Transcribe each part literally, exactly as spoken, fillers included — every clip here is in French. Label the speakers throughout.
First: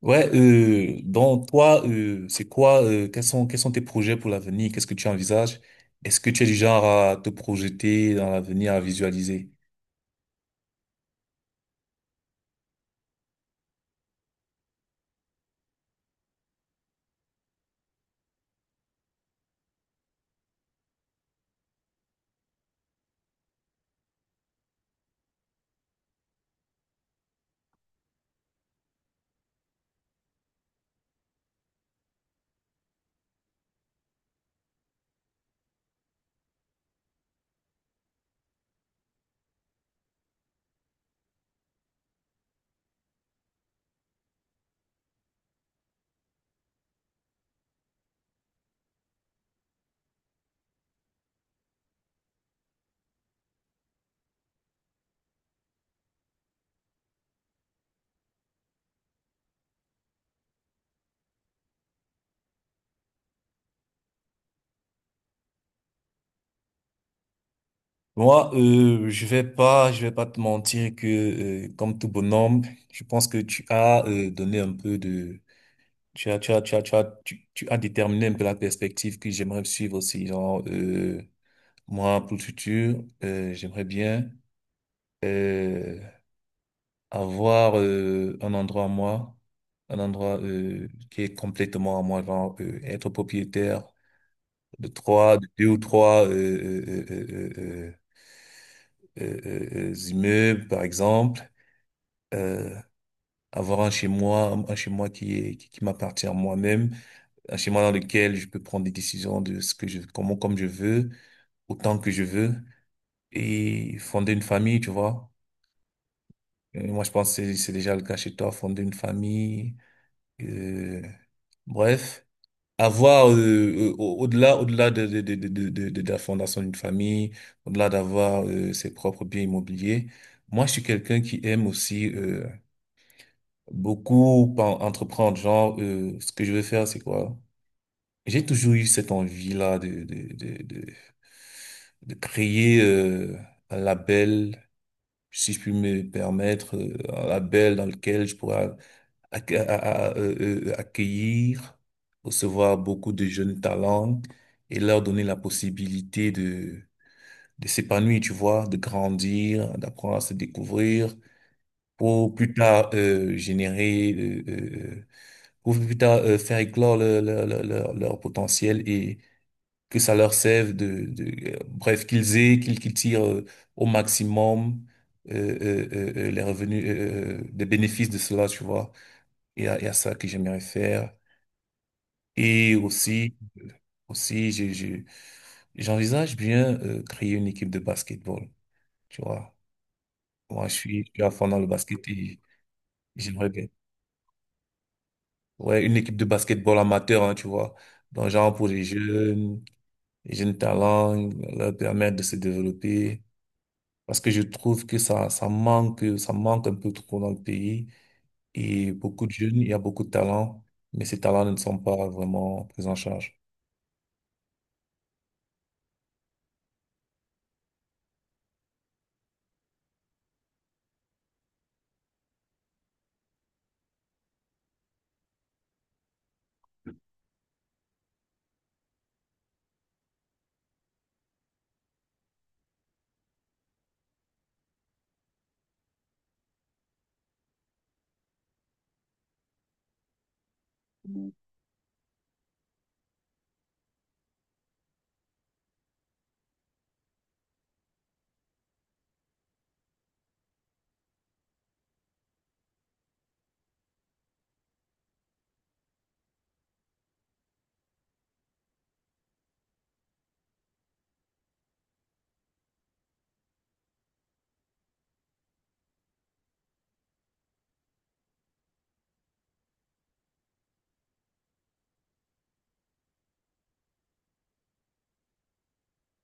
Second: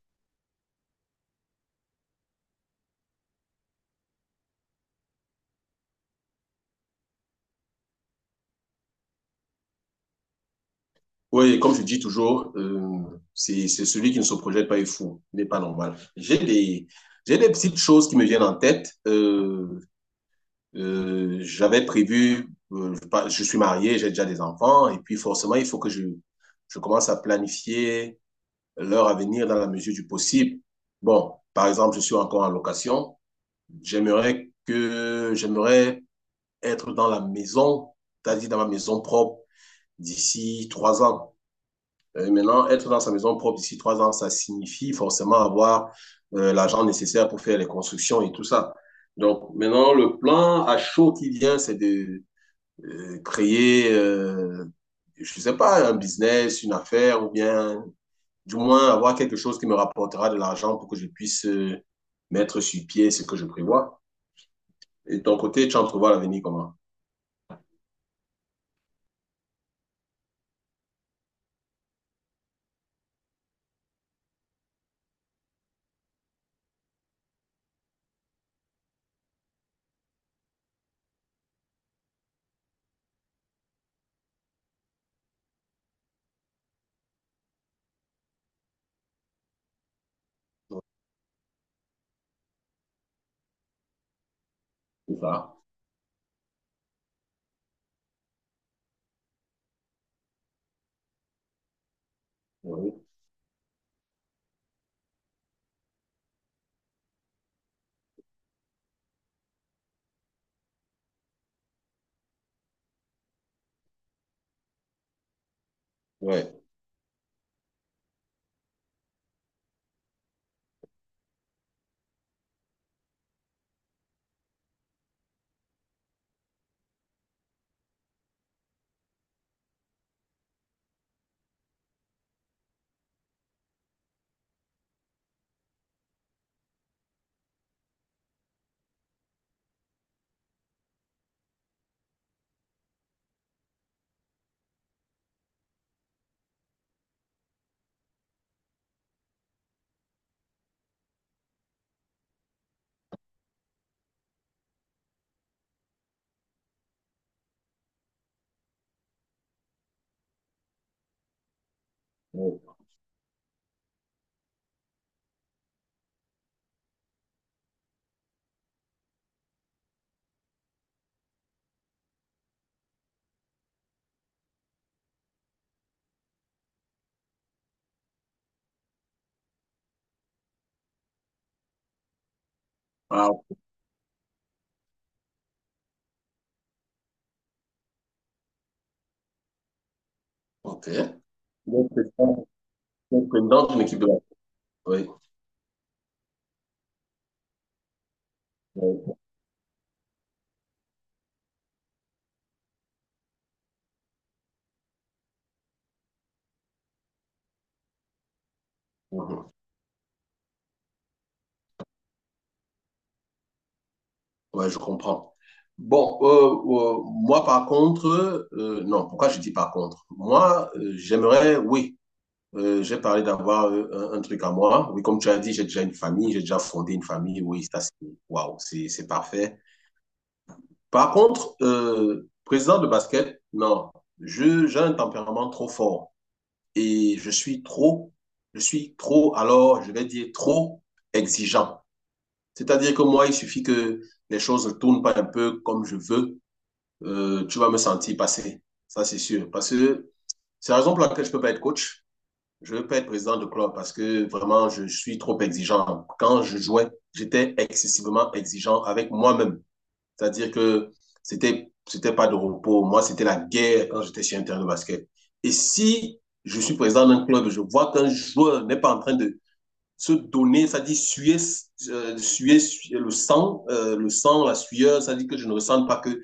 Speaker 1: Ouais, euh, donc toi, euh, c'est quoi, euh, quels sont, quels sont tes projets pour l'avenir? Qu'est-ce que tu envisages? Est-ce que tu es du genre à te projeter dans l'avenir, à visualiser?
Speaker 2: Oui, comme je dis toujours, euh, c'est c'est celui qui ne se projette pas est fou, il n'est pas normal. J'ai des, j'ai des petites choses qui me viennent en tête. Euh, euh, j'avais prévu, euh, je pas- je suis marié, j'ai déjà des enfants, et puis forcément, il faut que je, je commence à planifier leur avenir dans la mesure du possible. Bon, par exemple, je suis encore en location. J'aimerais que, j'aimerais être dans la maison, c'est-à-dire dans ma maison propre d'ici trois ans. Euh, maintenant, être dans sa maison propre d'ici trois ans, ça signifie forcément avoir euh, l'argent nécessaire pour faire les constructions et tout ça. Donc maintenant, le plan à chaud qui vient, c'est de euh, créer, euh, je sais pas, un business, une affaire, ou bien du moins avoir quelque chose qui me rapportera de l'argent pour que je puisse euh, mettre sur pied ce que je prévois. Et de ton côté, tu entrevois l'avenir comment?
Speaker 1: Moi, euh, je vais pas, je vais pas te mentir que, euh, comme tout bonhomme, je pense que tu as euh, donné un peu de, tu as, tu as, tu as, tu as, tu, tu as déterminé un peu la perspective que j'aimerais suivre aussi. Genre, euh, moi, pour le futur, euh, j'aimerais bien. euh, avoir euh, un endroit à moi, un endroit euh, qui est complètement à moi, genre euh, être propriétaire de
Speaker 2: C'est
Speaker 1: trois, de
Speaker 2: ça.
Speaker 1: deux ou trois euh, euh, euh, euh, euh, euh, euh, euh, immeubles, par exemple. Euh,
Speaker 2: Oui.
Speaker 1: avoir un chez moi, un un chez moi qui est, qui, qui m'appartient à moi-même, un chez moi dans lequel je peux prendre des décisions de ce que je, comment, comme je veux, autant que je veux, et fonder une famille, tu vois.
Speaker 2: Ouais.
Speaker 1: Euh, Moi, je pense que c'est c'est déjà le cas chez toi, fonder une famille. Euh, bref, avoir euh, euh, au- au-delà, au-delà de, de, de, de, de, de- de la fondation d'une famille, au-delà d'avoir euh, ses propres biens immobiliers, moi je suis quelqu'un qui aime aussi euh, beaucoup pen- entreprendre. Genre, euh, ce que je veux faire, c'est quoi? J'ai toujours eu cette envie-là de, de, de, de, de créer euh, un label, si je puis me permettre, euh, un label dans lequel je pourrais acc- à- à- à, euh, euh, accueillir, recevoir beaucoup de jeunes talents et leur donner la possibilité de, de s'épanouir, tu vois, de grandir, d'apprendre à se découvrir pour plus
Speaker 2: Ouais.
Speaker 1: tard euh, générer, euh, euh, euh, pour plus tard euh, faire éclore leur, leur, leur, leur- leur potentiel et que ça leur serve de, de euh, bref, qu'ils aient, qu'ils qu'ils tirent euh, au maximum euh, euh, euh, euh, les revenus, euh, euh, des bénéfices de cela, tu vois. Et à, et à ça que j'aimerais faire. Et
Speaker 2: Ah,
Speaker 1: aussi, aussi, je, je, j'envisage bien euh, créer une équipe de basketball. Tu vois, moi, je
Speaker 2: ok.
Speaker 1: suis, je suis à fond dans le
Speaker 2: Donc,
Speaker 1: basket
Speaker 2: c'est ça,
Speaker 1: et
Speaker 2: c'est le
Speaker 1: j'aimerais bien.
Speaker 2: président d'une équipe de la... Oui.
Speaker 1: Ouais, une équipe de basketball amateur, hein, tu vois. Donc, genre pour les
Speaker 2: Ouais.
Speaker 1: jeunes, les jeunes talents, leur permettre de se développer. Parce que je trouve que ça, ça manque, ça manque un peu trop dans le pays. Et beaucoup de
Speaker 2: Mhm.
Speaker 1: jeunes, il y a beaucoup de talents, mais ces talents ne sont pas vraiment pris en charge.
Speaker 2: Ouais, je comprends. Bon, euh, euh, moi par contre, euh, non, pourquoi je dis par contre? Moi, euh, j'aimerais, oui, euh, j'ai parlé d'avoir euh, un, un truc à moi. Oui, comme tu as dit, j'ai déjà une famille, j'ai déjà fondé une famille. Oui, ça c'est, waouh, c'est, c'est parfait. Par contre, euh, président de basket, non, je, j'ai un tempérament trop fort et je suis trop, je suis trop, alors je vais dire trop exigeant. C'est-à-dire que moi, il suffit que les choses ne tournent pas un peu comme je veux, euh, tu vas me sentir passer. Ça, c'est sûr. Parce que c'est la raison pour laquelle je ne peux pas être coach. Je ne veux pas être président de club parce que vraiment, je suis trop exigeant. Quand je jouais, j'étais excessivement exigeant avec moi-même. C'est-à-dire que c'était c'était pas de repos. Moi, c'était la guerre quand j'étais sur un terrain de basket. Et si je suis président d'un club, je vois qu'un joueur n'est pas en train de se donner, ça dit suer, euh, suer, suer le sang, euh, le sang, la sueur, ça dit que je ne ressens pas que,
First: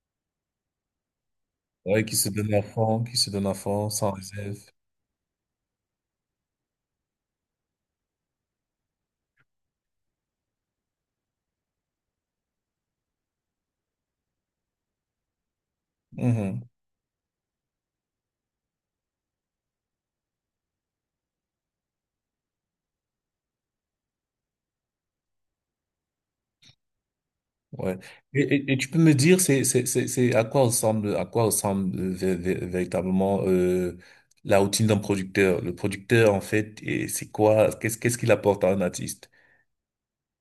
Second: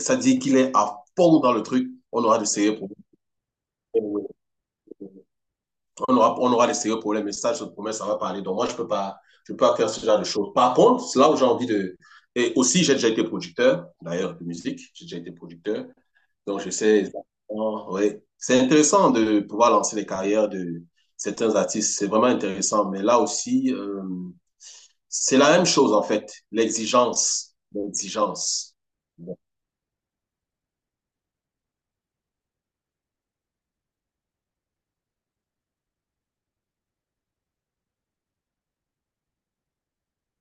Speaker 2: ça dit qu'il est à fond dans le truc,
Speaker 1: Ouais, qui
Speaker 2: on
Speaker 1: se
Speaker 2: aura de
Speaker 1: donnent à
Speaker 2: sérieux problèmes.
Speaker 1: fond, qui se donnent à fond, sans réserve.
Speaker 2: On aura, on aura de sérieux problèmes, et ça, je te promets, ça va parler. Donc, moi, je peux pas, je peux pas faire ce genre de choses. Par contre, c'est là où j'ai envie de, et aussi, j'ai déjà été producteur, d'ailleurs, de musique, j'ai déjà été producteur. Donc,
Speaker 1: Mhm.
Speaker 2: je sais exactement, oui. C'est intéressant de pouvoir lancer les carrières de certains artistes. C'est vraiment intéressant. Mais là aussi, euh, c'est la même chose, en fait. L'exigence.
Speaker 1: Ouais. Et, et,
Speaker 2: L'exigence.
Speaker 1: et tu peux me dire, c'est, c'est, c'est, c'est à quoi ressemble, à quoi ressemble euh, vé- vé- véritablement euh, la routine d'un producteur? Le producteur, en fait, et c'est quoi, qu'est-ce, qu'est-ce qu'il apporte à un artiste?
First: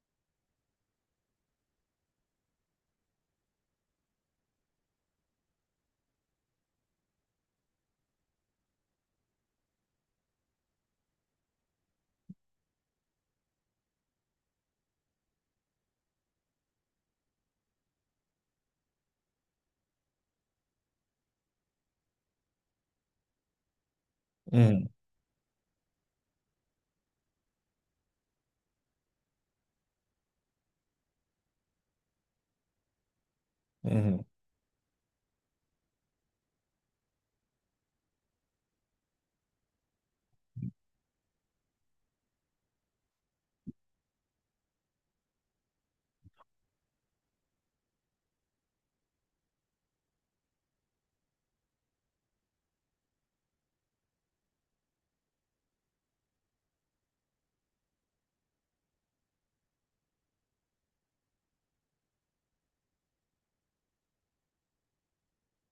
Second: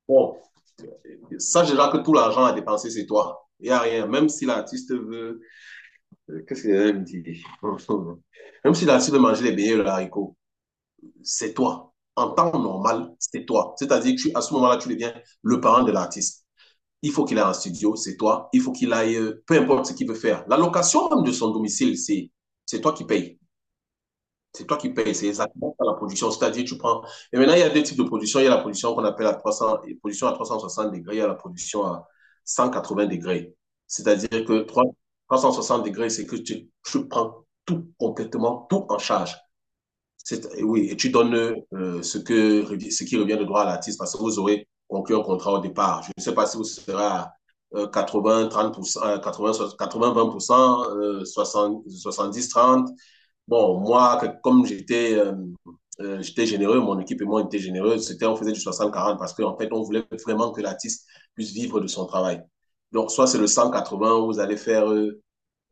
Speaker 2: Bon, sache déjà que tout l'argent à dépenser, c'est toi. Il n'y a rien. Même si l'artiste veut. euh, Qu'est-ce qu'il allait me dire? Même si l'artiste veut manger les beignets et le haricot, c'est toi. En temps normal, c'est toi. C'est-à-dire que tu- à ce moment-là, tu deviens le parent de l'artiste. Il faut qu'il aille en studio, c'est toi. Il faut qu'il aille, euh, peu importe ce qu'il veut faire. La location même de son domicile, c'est, c'est toi qui payes. C'est toi
Speaker 1: Mhm,
Speaker 2: qui payes. C'est exactement la production. C'est-à-dire, tu prends. Et maintenant, il y a deux types de production. Il y a la production qu'on appelle à trois cents, production à trois cent soixante degrés. Il y a la production à cent quatre-vingts degrés.
Speaker 1: mhm.
Speaker 2: C'est-à-dire que trois, trois cent soixante degrés, c'est que tu, tu prends tout complètement, tout en charge oui, et tu donnes euh, ce que, ce qui revient de droit à l'artiste parce que vous aurez conclu un contrat au départ. Je ne sais pas si vous serez à euh, quatre-vingts, trente pour cent, quatre-vingts quatre-vingts vingt pour cent, euh, soixante, soixante-dix, trente. Bon, moi, comme j'étais, euh, euh, j'étais généreux, mon équipe et moi étaient généreux, c'était, on faisait du soixante, quarante parce qu'en fait, on voulait vraiment que l'artiste puisse vivre de son travail. Donc, soit c'est le cent quatre-vingts où vous allez faire euh,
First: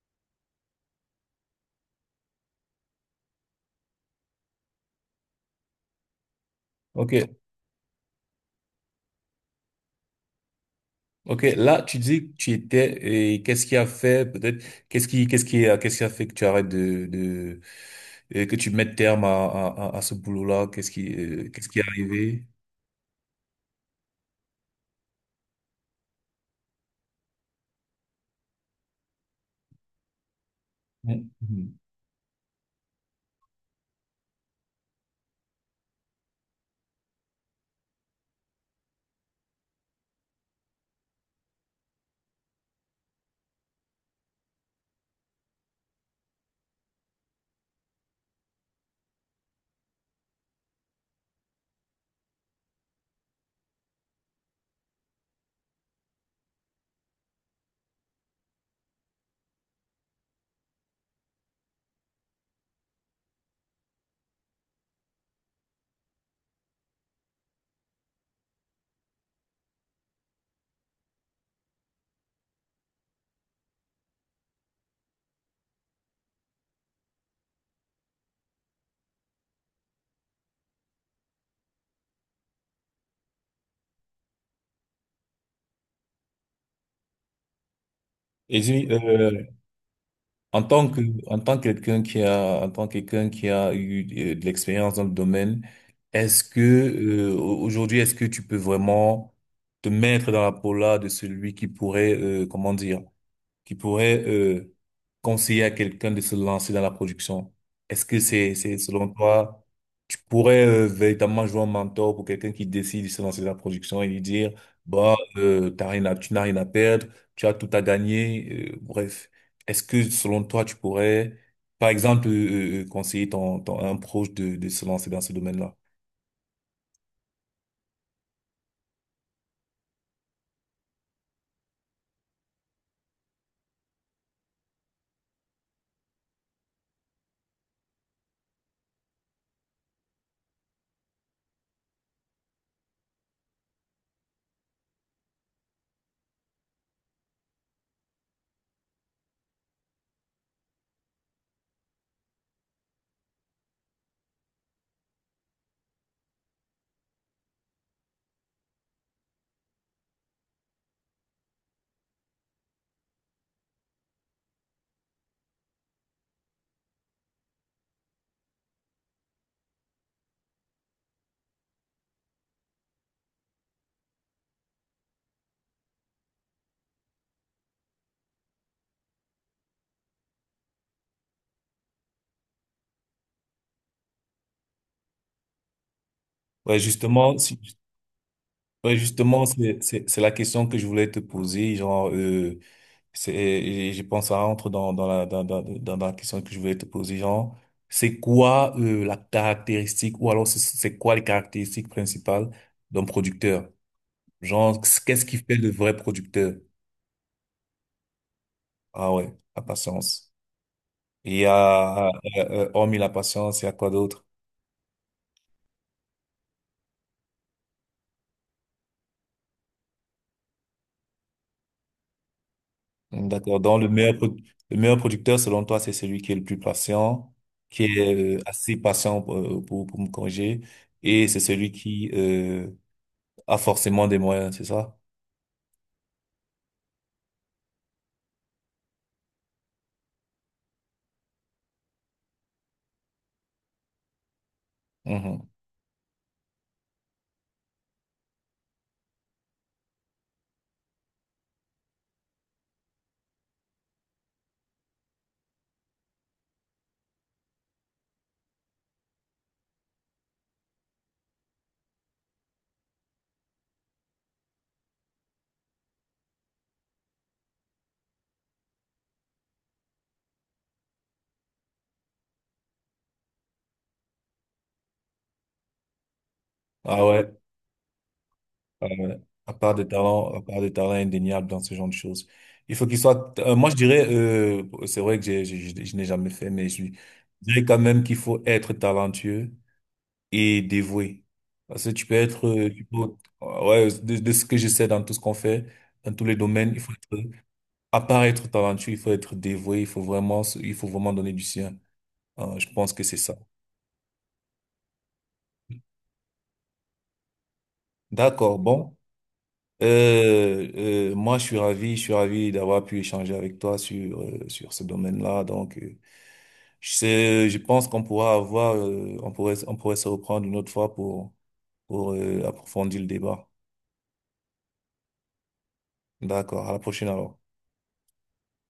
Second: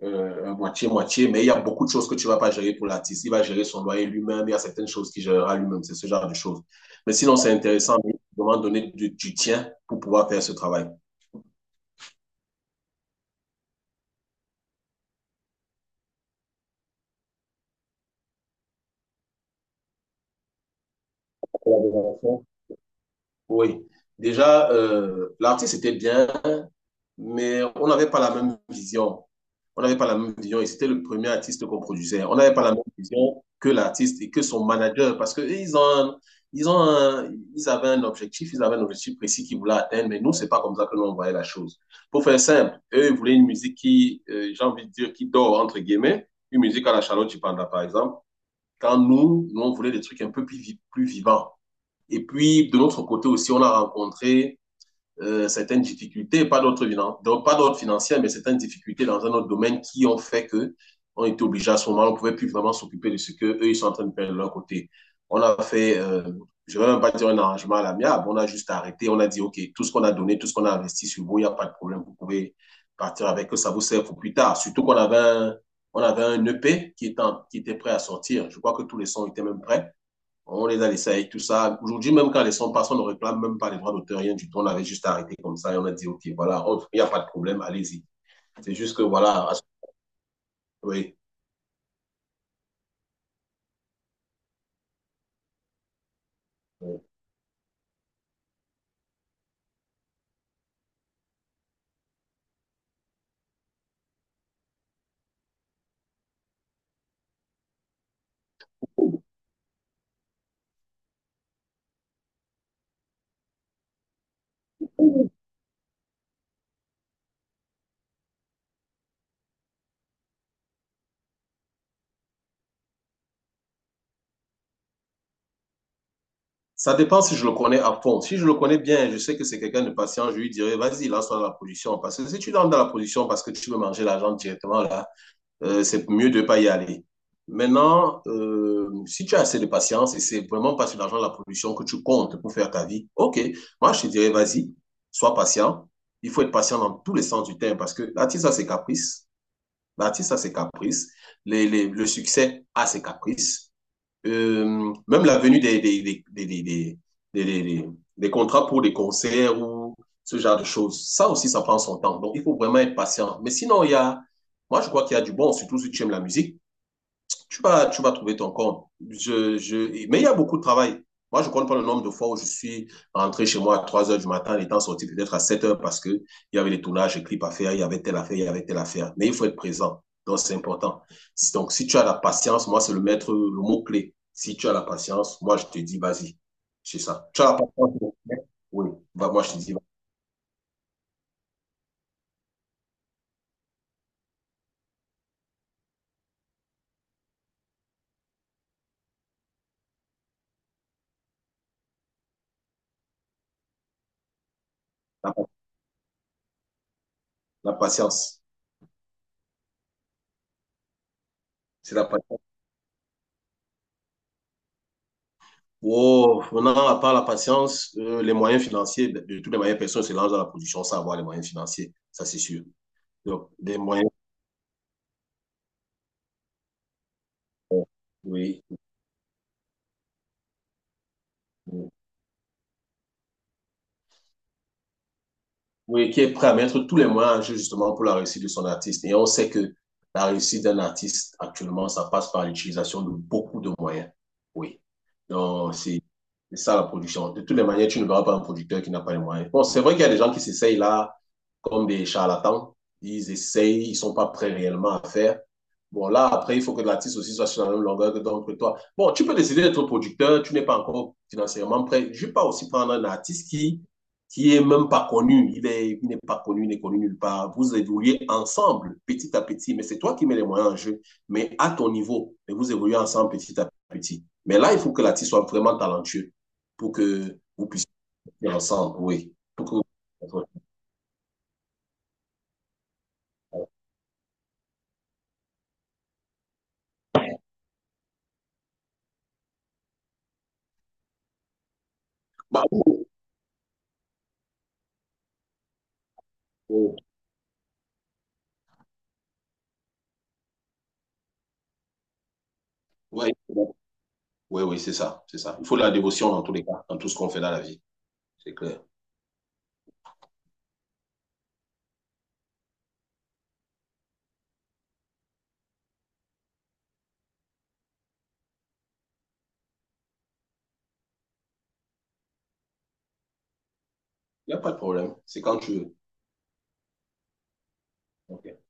Speaker 2: euh, moitié-moitié, mais il y a beaucoup de choses que tu ne vas pas gérer pour l'artiste. Il va gérer son loyer lui-même, il y a certaines choses qu'il gérera lui-même, c'est ce genre de choses.
Speaker 1: Ok,
Speaker 2: Mais sinon, c'est intéressant, mais il faut donner du, du tien pour pouvoir faire ce travail.
Speaker 1: ok. Là, tu dis que tu étais et qu'est-ce qui a fait peut-être qu'est-ce qui qu'est-ce qui a qu'est-ce qui a fait que tu arrêtes de de et que tu mettes terme à à à à ce boulot-là? Qu'est-ce qui euh, qu'est-ce qui est arrivé?
Speaker 2: Oui. Déjà, euh, l'artiste était bien, mais on n'avait pas la même vision. On n'avait pas la même vision et c'était le premier artiste
Speaker 1: Mhm.
Speaker 2: qu'on produisait. On n'avait pas la même vision que l'artiste et que son manager parce qu'ils ont, ils ont un- ils avaient un objectif, ils avaient un objectif précis qu'ils voulaient atteindre, mais nous, c'est pas comme ça que nous, on voyait la chose. Pour faire simple, eux, ils voulaient une musique qui, euh, j'ai envie de dire, qui dort, entre guillemets, une musique à la Charlotte Chipanda, par exemple. Quand nous, nous, on voulait des trucs un peu plus, plus vivants. Et puis, de notre côté aussi, on a rencontré euh, certaines difficultés, pas d'autres donc pas d'autres financières, mais certaines difficultés dans un autre domaine qui ont fait que on était obligé à ce moment, on ne pouvait plus vraiment s'occuper de ce que eux ils sont en train de faire de leur côté. On a fait, euh, je ne vais même pas dire un arrangement à l'amiable, on a juste arrêté, on a dit ok, tout ce qu'on a donné, tout ce qu'on a investi sur vous, il n'y a pas de problème, vous pouvez partir avec eux, ça vous sert pour plus tard. Surtout qu'on avait un, on avait un E P qui était, en, qui était prêt à sortir. Je crois que tous les sons étaient même prêts. On les a laissés avec tout ça. Aujourd'hui, même quand les sons passent, on ne réclame même pas les droits d'auteur, rien du tout. On avait juste arrêté comme ça et on a dit, OK, voilà, il n'y a pas de problème, allez-y.
Speaker 1: Et
Speaker 2: C'est
Speaker 1: dis,
Speaker 2: juste que, voilà,
Speaker 1: en tant que,
Speaker 2: oui.
Speaker 1: en tant que quelqu'un qui a, en tant que quelqu'un qui a eu euh, de l'expérience dans le domaine, est-ce que, euh, au- aujourd'hui, est-ce que tu peux vraiment te mettre dans la peau là de celui qui pourrait, euh, comment dire, qui pourrait euh, conseiller à quelqu'un de se lancer dans la production? Est-ce que c'est, c'est selon toi, tu pourrais euh, véritablement jouer un mentor pour quelqu'un qui décide de se lancer dans la production et lui dire, bah, euh, t'as rien à, tu n'as rien à perdre, tu as tout à gagner, euh, bref. Est-ce que selon toi, tu pourrais, par exemple, euh, euh, euh, conseiller ton, ton, un proche de, de se lancer dans ce domaine-là?
Speaker 2: Ça dépend si je le connais à fond. Si je le connais bien, je sais que c'est quelqu'un de patient, je lui dirais, vas-y, lance-toi dans la production. Parce que si tu lances dans la production parce que tu veux manger l'argent directement, là, euh, c'est mieux de ne pas y aller. Maintenant, euh, si tu as assez de patience et c'est vraiment pas sur l'argent de la production que tu comptes pour faire ta vie, ok, moi je te dirais, vas-y, sois patient. Il faut être patient dans tous les sens du terme parce que l'artiste a ses caprices, l'artiste a ses caprices, les, les, le succès a ses caprices. Euh, même la venue des, des, des, des, des, des, des- des- des- des contrats pour des concerts ou ce genre de choses, ça aussi, ça prend son temps. Donc, il faut vraiment être patient. Mais sinon, il y a, moi, je crois qu'il y a du bon, surtout si tu aimes la musique tu vas, tu vas trouver ton compte. Je, je... Mais il y a beaucoup de travail. Moi, je ne compte pas le nombre de fois où je suis rentré chez moi à trois heures du matin, étant sorti peut-être à sept heures parce qu'il y avait les tournages, les clips à faire, il y avait telle affaire, il y avait telle affaire. Mais il faut être présent. Donc, c'est important. Si, Donc, si tu as la patience, moi, c'est le maître, le mot-clé. Si tu as la patience, moi, je te dis, vas-y.
Speaker 1: Ouais,
Speaker 2: C'est ça.
Speaker 1: justement,
Speaker 2: Tu as la
Speaker 1: si-
Speaker 2: patience. Oui,
Speaker 1: ouais,
Speaker 2: bah, moi,
Speaker 1: justement,
Speaker 2: je te dis,
Speaker 1: c'est, c'est, c'est la question que je voulais te poser, genre, euh, c'est, et je pense, ça entre dans, dans la, dans, dans, dans dans la question que je voulais te poser, genre, c'est quoi euh, la caractéristique, ou alors c'est c'est quoi les caractéristiques principales d'un producteur? Genre, qu'est-ce qui
Speaker 2: la,
Speaker 1: fait le vrai producteur?
Speaker 2: la patience.
Speaker 1: Ah ouais, la patience. Il y
Speaker 2: C'est la
Speaker 1: a, euh,
Speaker 2: patience.
Speaker 1: euh, euh, hormis la patience, il y a quoi d'autre?
Speaker 2: Wow, maintenant, à part la patience, euh, les moyens financiers, de, de toutes les manières, personne ne se lance dans la production sans avoir les moyens financiers, ça c'est sûr.
Speaker 1: Hum,
Speaker 2: Donc,
Speaker 1: D'accord.
Speaker 2: des
Speaker 1: Donc, le
Speaker 2: moyens,
Speaker 1: meilleur, pro- le meilleur producteur, selon toi, c'est celui qui est le plus patient, qui est euh,
Speaker 2: oui.
Speaker 1: assez patient euh, pour, pour me corriger, et c'est celui qui euh, a forcément des moyens, c'est ça?
Speaker 2: Oui, qui est prêt à mettre tous les moyens en jeu justement pour la réussite de son artiste. Et on sait que la réussite d'un artiste actuellement, ça passe par l'utilisation de beaucoup de moyens. Oui.
Speaker 1: Mhm.
Speaker 2: Donc, c'est c'est ça la production. De toutes les manières, tu ne verras pas un producteur qui n'a pas les moyens. Bon, c'est vrai qu'il y a des gens qui s'essayent là comme des charlatans. Ils essayent, ils sont pas prêts réellement à faire. Bon, là, après, il faut que l'artiste aussi soit sur la même longueur que donc, que toi. Bon, tu peux décider d'être producteur, tu n'es pas encore financièrement prêt. Je vais pas aussi prendre un artiste qui qui est même pas connu, il est, il n'est pas connu, il n'est connu nulle part. Vous évoluez ensemble, petit à petit, mais c'est toi qui mets les moyens en jeu, mais à ton niveau, mais vous évoluez ensemble petit à petit. Mais là, il faut que l'artiste soit vraiment talentueux pour
Speaker 1: Ah ouais,
Speaker 2: que vous puissiez faire
Speaker 1: ah
Speaker 2: ensemble,
Speaker 1: ouais.
Speaker 2: oui.
Speaker 1: À
Speaker 2: Pour
Speaker 1: part des
Speaker 2: que...
Speaker 1: talents, à part des talents indéniables dans ce genre de choses. Il faut qu'il soit, euh, moi je dirais, euh, c'est vrai que j'ai, j'ai- j'ai- je n'ai jamais fait, mais je, dirais quand même qu'il faut être talentueux et dévoué. Parce que tu peux être,
Speaker 2: bah,
Speaker 1: euh, tu peux-
Speaker 2: oui,
Speaker 1: euh, ouais, de, de ce que je sais dans tout ce qu'on fait, dans tous les domaines, il faut
Speaker 2: oui,
Speaker 1: être, à part être talentueux, il faut être dévoué, il faut vraiment, se- il faut vraiment donner du sien. Euh, je pense que c'est
Speaker 2: oui,
Speaker 1: ça.
Speaker 2: oui, oui, c'est ça, c'est ça. Il faut de la dévotion dans tous les cas, dans tout ce qu'on fait dans la vie, c'est
Speaker 1: D'accord,
Speaker 2: clair.
Speaker 1: bon. Euh, euh, moi, je suis ravi, je suis ravi d'avoir pu échanger avec toi sur euh, sur ce domaine-là. Donc, euh, je sais, je pense qu'on pourra avoir, euh, on pourrait, on pourrait se reprendre une autre fois pour pour euh, approfondir le débat.
Speaker 2: Il n'y a pas de problème, c'est quand tu veux.
Speaker 1: D'accord. À la prochaine alors.
Speaker 2: Ok.